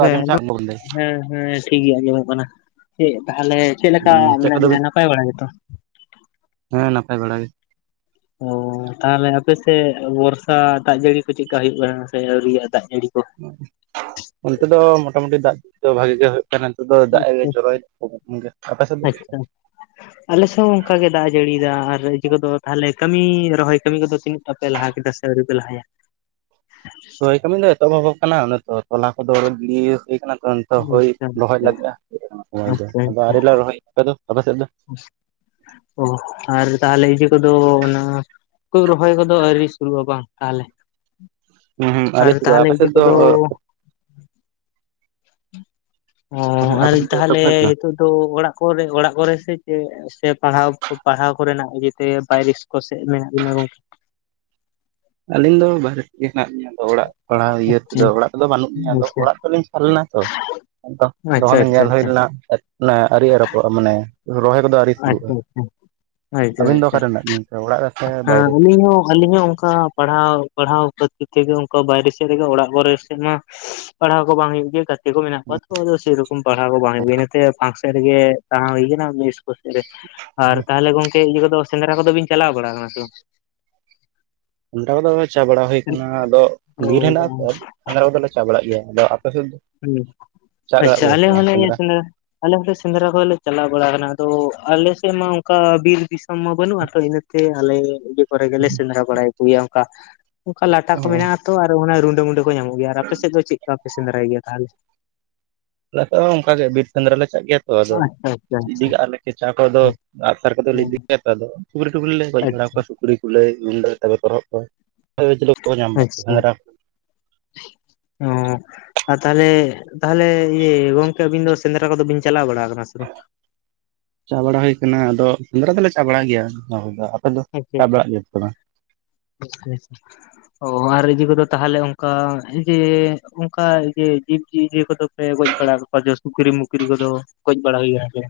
ᱟᱸᱡᱚᱢ ᱦᱮᱸ ᱪᱟᱜ ᱵᱚᱞᱮ ᱦᱮᱸ ᱾ ᱴᱷᱤᱠ ᱜᱮᱭᱟ ᱟᱸᱡᱚᱢᱚᱜ ᱠᱟᱱᱟ ᱾ ᱪᱮᱫ ᱛᱟᱦᱚᱞᱮ ᱪᱮᱫ ᱞᱮᱠᱟ ᱪᱮᱫ ᱢᱮᱱᱟᱜ ᱠᱚᱫᱚ ᱢᱮᱭᱟ? ᱵᱤᱱ ᱱᱟᱯᱟᱭ ᱵᱟᱲᱟ ᱜᱮᱛᱚ ᱾ ᱦᱮᱸ ᱱᱟᱯᱟᱭ ᱵᱟᱲᱟ ᱜᱮ ᱾ ᱚᱻ ᱛᱟᱦᱚᱞᱮ ᱟᱯᱮ ᱥᱮᱫ ᱵᱚᱨᱥᱟ ᱫᱟᱜ ᱡᱟᱹᱲᱤ ᱠᱚ ᱪᱮᱫᱼᱠᱟ ᱦᱩᱭᱩᱜ ᱠᱟᱱᱟ ᱥᱮ ᱟᱹᱣᱨᱤᱭᱚᱜ ᱫᱟᱜ ᱡᱟᱹᱲᱤ ᱠᱚ? ᱚᱱᱛᱮ ᱫᱚ ᱢᱚᱴᱟᱢᱩᱴᱤ ᱫᱟᱜ ᱡᱟᱹᱲᱤ ᱫᱚ ᱵᱷᱟᱜᱤ ᱜᱮ ᱦᱩᱭᱩᱜ ᱾ ᱱᱤᱛᱚᱜ ᱫᱚ ᱫᱟᱜ ᱡᱚᱨᱚᱭᱮᱫᱟ ᱟᱯᱮ ᱥᱮᱫ ᱫᱚ ᱪᱮᱫ? ᱟᱪᱪᱷᱟ ᱟᱞᱮ ᱥᱮᱫ ᱦᱚᱸ ᱚᱱᱠᱟ ᱜᱮ ᱫᱟᱜ ᱡᱟᱹᱲᱤᱭᱮᱫᱟ ᱟᱨ ᱤᱭᱟᱹ ᱠᱚᱫᱚ ᱛᱟᱦᱚᱞᱮ ᱠᱟᱹᱢᱤ ᱨᱚᱦᱚᱭ ᱠᱟᱹᱢᱤ ᱠᱚᱫᱚ ᱛᱤᱱᱟᱹᱜ? ᱟᱯᱮ ᱞᱟᱦᱟ ᱠᱮᱫᱟ ᱥᱮ ᱟᱹᱣᱨᱤ ᱯᱮ ᱞᱟᱦᱟᱭᱟ? ᱨᱚᱭ ᱠᱟᱹᱢᱤ ᱫᱚ ᱮᱛᱚᱦᱚᱵᱵᱚᱜ ᱠᱟᱱᱟ ᱛᱚ ᱛᱚᱞᱟ ᱠᱚᱫᱚ ᱜᱮ ᱤᱭᱟᱹ ᱦᱩᱭ ᱟᱠᱟᱱᱟ ᱾ ᱱᱤᱛᱚ ᱫᱚ ᱦᱩᱲᱩ ᱟᱪᱪᱷᱟ ᱨᱚᱦᱚᱭ ᱞᱟᱹᱜᱤᱫᱼᱟ ᱟᱪᱪᱷᱟ ᱥᱚᱢ ᱫᱚ ᱟᱪᱪᱷᱟ ᱟᱮ ᱞᱮ ᱨᱚᱦᱚᱭ ᱫᱚ ᱟᱯᱮ ᱥᱮᱫ ᱫᱚ ᱚ ᱟᱨ ᱛᱟᱦᱚᱞᱮ ᱤᱡᱮ ᱠᱚᱫᱚ ᱚᱱᱟ ᱨᱚᱦᱚᱭ ᱠᱚᱫᱚ ᱟᱹᱣᱨᱤ ᱥᱩᱨᱩᱜᱼᱟ ᱵᱟᱝ ᱛᱟᱦᱚᱞᱮ ᱦᱩᱸ ᱦᱩᱸ ᱟᱹᱣᱨᱤ ᱟᱨ ᱥᱩᱨᱩᱜᱼᱟ ᱛᱟᱦᱚᱞᱮ ᱟᱯᱮ ᱤᱭᱟᱹ ᱥᱮᱫ ᱫᱚ ᱠᱚᱫᱚ ᱚ ᱟᱯᱮ ᱟᱨ ᱥᱮᱫ ᱫᱚ ᱮᱛᱚᱦᱚᱵ ᱛᱟᱦᱚᱞᱮ ᱮᱱᱟ ᱦᱤᱛᱚ ᱛᱚ ᱚᱲᱟᱜ ᱠᱚᱨᱮ ᱚᱲᱟᱜ ᱠᱚᱨᱮ ᱥᱮ ᱪᱮᱫ ᱥᱮ ᱯᱟᱲᱦᱟᱣ ᱯᱟᱲᱦᱟᱣ ᱠᱚᱨᱮ ᱱᱟᱜ ᱛᱮ ᱵᱟᱭᱨᱮ ᱠᱚ ᱥᱮᱫ ᱢᱮᱱᱟᱜ ᱵᱤᱱᱟ ᱜᱚᱝᱠᱮ᱾ ᱟᱹᱞᱤᱧ ᱫᱚ ᱵᱟᱨᱦᱨᱮ ᱛᱮᱜᱮ ᱦᱮᱱᱟᱜ ᱞᱤᱧᱟ ᱟᱫᱚ ᱚᱲᱟᱜ ᱯᱟᱲᱦᱟᱣ ᱤᱭᱟᱹ ᱛᱮ ᱫᱚ ᱚᱲᱟᱜ ᱠᱚᱫᱚ ᱵᱟᱹᱱᱩᱜ ᱞᱤᱧᱟ ᱟᱫᱚ ᱚᱲᱟᱜ ᱛᱚ ᱞᱤᱧ ᱪᱟᱞᱟᱣ ᱞᱮᱱᱟ ᱛᱚ ᱾ ᱟᱪᱪᱷᱟ ᱫᱚᱚᱱᱮ ᱟᱪᱪᱷᱟ ᱧᱮᱞ ᱦᱩᱭ ᱟᱪᱪᱷᱟ ᱞᱮᱱᱟ ᱟᱨᱤᱭ ᱨᱚᱯᱚᱲᱼᱟ ᱢᱟᱱᱮ ᱨᱚᱦᱚᱭ ᱠᱚᱫᱚ ᱟᱹᱣᱨᱤ ᱥᱩᱨᱩᱜᱼᱟ ᱟᱪᱪᱷᱟ ᱟᱪᱪᱷᱟ ᱾ ᱟᱪᱪᱷᱟ ᱟᱹᱵᱤᱱ ᱫᱚ ᱟᱪᱪᱷᱟ ᱚᱠᱟᱨᱮ ᱢᱮᱱᱟᱜ ᱵᱤᱱᱟ ᱚᱲᱟᱜ ᱨᱮ ᱥᱮ ᱾ ᱦᱮᱸ ᱵᱟᱭᱨᱮ? ᱟᱹᱞᱤᱧ ᱦᱚᱸ ᱟᱹᱞᱤᱧ ᱦᱚᱸ ᱚᱱᱠᱟ ᱯᱟᱲᱦᱟᱣ ᱯᱟᱲᱦᱟᱣ ᱠᱷᱟᱹᱛᱤᱨ ᱜᱮ ᱚᱱᱠᱟ ᱵᱟᱭᱨᱮ ᱥᱮᱫ ᱨᱮ ᱜᱮ ᱚᱲᱟᱜ ᱠᱚᱨᱮ ᱥᱮᱫ ᱢᱟ ᱯᱟᱲᱦᱟᱣ ᱠᱚ ᱵᱟᱝ ᱦᱩᱭᱩᱜ ᱜᱮᱭᱟ ᱾ ᱪ ᱠᱚ ᱢᱮᱱᱟᱜ ᱠᱚᱣᱟ ᱛᱚ ᱟᱫᱚ ᱥᱮᱨᱚᱠᱚᱢ ᱯᱟᱲᱦᱟᱣ ᱠᱚ ᱵᱟᱝ ᱦᱩᱭᱩᱜᱼᱟ ᱤᱱᱟᱛᱮ ᱯᱷᱟᱱᱥᱮᱱ ᱨᱮ ᱜᱮ ᱛᱟᱦᱮᱸ ᱦᱩᱭᱠ ᱟᱨ ᱛᱟᱦᱚᱞᱮ ᱜᱚᱝᱠᱮ ᱤᱭᱟᱹ ᱠᱚᱫᱚ ᱥᱮᱸᱫᱽᱨᱟ ᱠᱚᱫᱚ ᱵᱤᱱ ᱪᱟᱞᱟᱣ ᱵᱟᱲᱟ ᱟᱠᱟᱱᱟ ᱥᱮ ᱵᱟᱝ? ᱚᱱᱴᱟ ᱠᱚᱫᱚ ᱪᱟ ᱵᱟᱲᱟ ᱦᱩᱭ ᱟᱠᱟᱱᱟ ᱟᱫᱚ ᱚ ᱵᱤᱨ ᱦᱮᱱᱟᱜ ᱛᱚ ᱥᱟᱸᱫᱽᱨᱟ ᱠᱚ ᱫᱚ ᱞᱮ ᱪᱟ ᱵᱟᱲᱟᱜ ᱜᱮᱭᱟ ᱟᱫᱚ ᱟᱯᱮ ᱥᱮᱫ ᱫᱚ? ᱦᱚ ᱪᱟᱜ ᱵᱟᱲᱟᱜ ᱟᱪᱪᱷᱟ ᱯᱮ ᱟᱞᱮ ᱥᱮ ᱦᱚᱸ ᱵᱟᱝ ᱞᱮ ᱥᱮᱸᱫᱽᱨᱟ? ᱟᱞᱮ ᱦᱚᱸ ᱞᱮ ᱥᱮᱸᱫᱽᱨᱟ ᱠᱚᱞᱮ ᱪᱟᱞᱟᱣ ᱵᱟᱲᱟ ᱟᱠᱟᱱᱟ ᱟᱫᱚ ᱟᱞᱮ ᱥᱮᱫ ᱢᱟ ᱚᱱᱠᱟ ᱵᱤᱨ ᱫᱤᱥᱚᱢ ᱢᱟ ᱵᱟᱹᱱᱩᱜᱼᱟ ᱛᱚ ᱤᱱᱟᱹ᱾ ᱟᱞᱮ ᱠᱚᱨᱮ ᱜᱮ ᱞᱮ ᱥᱮᱸᱫᱽᱨᱟ ᱵᱟᱲᱟᱭ ᱜᱤᱭᱟ ᱚᱱᱠᱟ ᱚᱱᱠᱟ ᱞᱟᱴᱟ ᱚ ᱠᱚ ᱢᱮᱱᱟᱜ-ᱟ ᱛᱚ ᱟᱨ ᱚᱱᱟ ᱨᱩᱸᱰᱟᱹ ᱢᱩᱸᱰᱟᱹ ᱠᱚ ᱧᱟᱢᱚᱜ ᱜᱮᱭᱟ ᱟᱨ ᱟᱯᱮ ᱥᱮᱫ ᱫᱚ ᱪᱮᱫ ᱞᱮᱠᱟ ᱯᱮ ᱥᱮᱸᱫᱽᱨᱟᱭ ᱜᱮᱭᱟ ᱛᱟᱦᱚᱞᱮ? ᱟᱞᱮ ᱥᱮᱫ ᱦᱚᱸ ᱚᱱᱠᱟ ᱜᱮ ᱵᱤᱨ ᱥᱮᱸᱫᱽᱨᱟ ᱞᱮ ᱪᱟᱞᱟᱜ ᱜᱮᱭᱟ ᱛᱚ ᱟᱫᱚ ᱟᱪᱪᱷᱟ ᱟᱪᱪᱷᱟ ᱤᱫᱤ ᱟᱪᱪᱷᱟ ᱠᱟᱜᱼᱟᱞᱮ ᱠᱮᱪᱟ ᱠᱚᱫᱚ ᱦᱮᱸ ᱟᱜᱥᱟᱨ ᱠᱚᱫᱚ ᱞᱮ ᱦᱮᱸ ᱤᱫᱤ ᱚᱠᱟ ᱫᱚ ᱥᱩᱠᱨᱤ ᱴᱩᱠᱨᱤ ᱞᱮ ᱜᱚᱡ ᱵᱟᱲᱟ ᱟᱪᱪᱷᱟ ᱠᱚᱣᱟ ᱥᱩᱠᱨᱤ ᱠᱩᱞᱟᱹᱭ ᱨᱩᱸᱰᱟᱹ ᱛᱟᱯᱚᱨᱮ ᱛᱚᱨᱚᱦᱚᱜ ᱠᱚ ᱧᱟᱢ ᱟᱪᱪᱷᱟ ᱚ ᱟᱨ ᱛᱟᱦᱚᱞᱮ ᱛᱟᱦᱚᱞᱮ ᱤᱭᱟᱹ ᱜᱚᱝᱠᱮ ᱟᱹᱵᱤᱱ ᱫᱚ ᱥᱮᱸᱫᱽᱨᱟ ᱠᱚ ᱫᱚ ᱵᱤᱱ ᱪᱟᱞᱟᱣ ᱵᱟᱲᱟ ᱟᱠᱟᱱᱟ ᱥᱮ ᱵᱟᱝ? ᱪᱟ ᱵᱟᱲᱟ ᱦᱩᱭ ᱟᱠᱟᱱᱟ ᱟᱫᱚ ᱥᱮᱸᱫᱽᱨᱟ ᱫᱚᱞᱮ ᱪᱟ ᱵᱟᱲᱟᱜ ᱜᱮᱭᱟ ᱾ [unintelligible] ᱚ ᱟᱨ ᱤᱭᱟᱹ ᱠᱚᱫᱚ ᱛᱟᱦᱚᱞᱮ ᱚᱱᱠᱟ ᱡᱮ ᱚᱱᱠᱟ ᱡᱮ ᱡᱤᱵᱽ ᱡᱤᱭᱟᱹᱞᱤ ᱠᱚᱫᱚ ᱞᱮ ᱜᱚᱡ ᱵᱟᱲᱟ ᱠᱚᱣᱟ ᱡ ᱥᱩᱠᱨᱤ ᱢᱩᱩᱠᱨᱤ ᱠᱚᱫᱚ ᱜᱚᱡ ᱵᱟᱲᱟ ᱦᱩᱭᱩᱜ-ᱟ ᱥᱮᱮ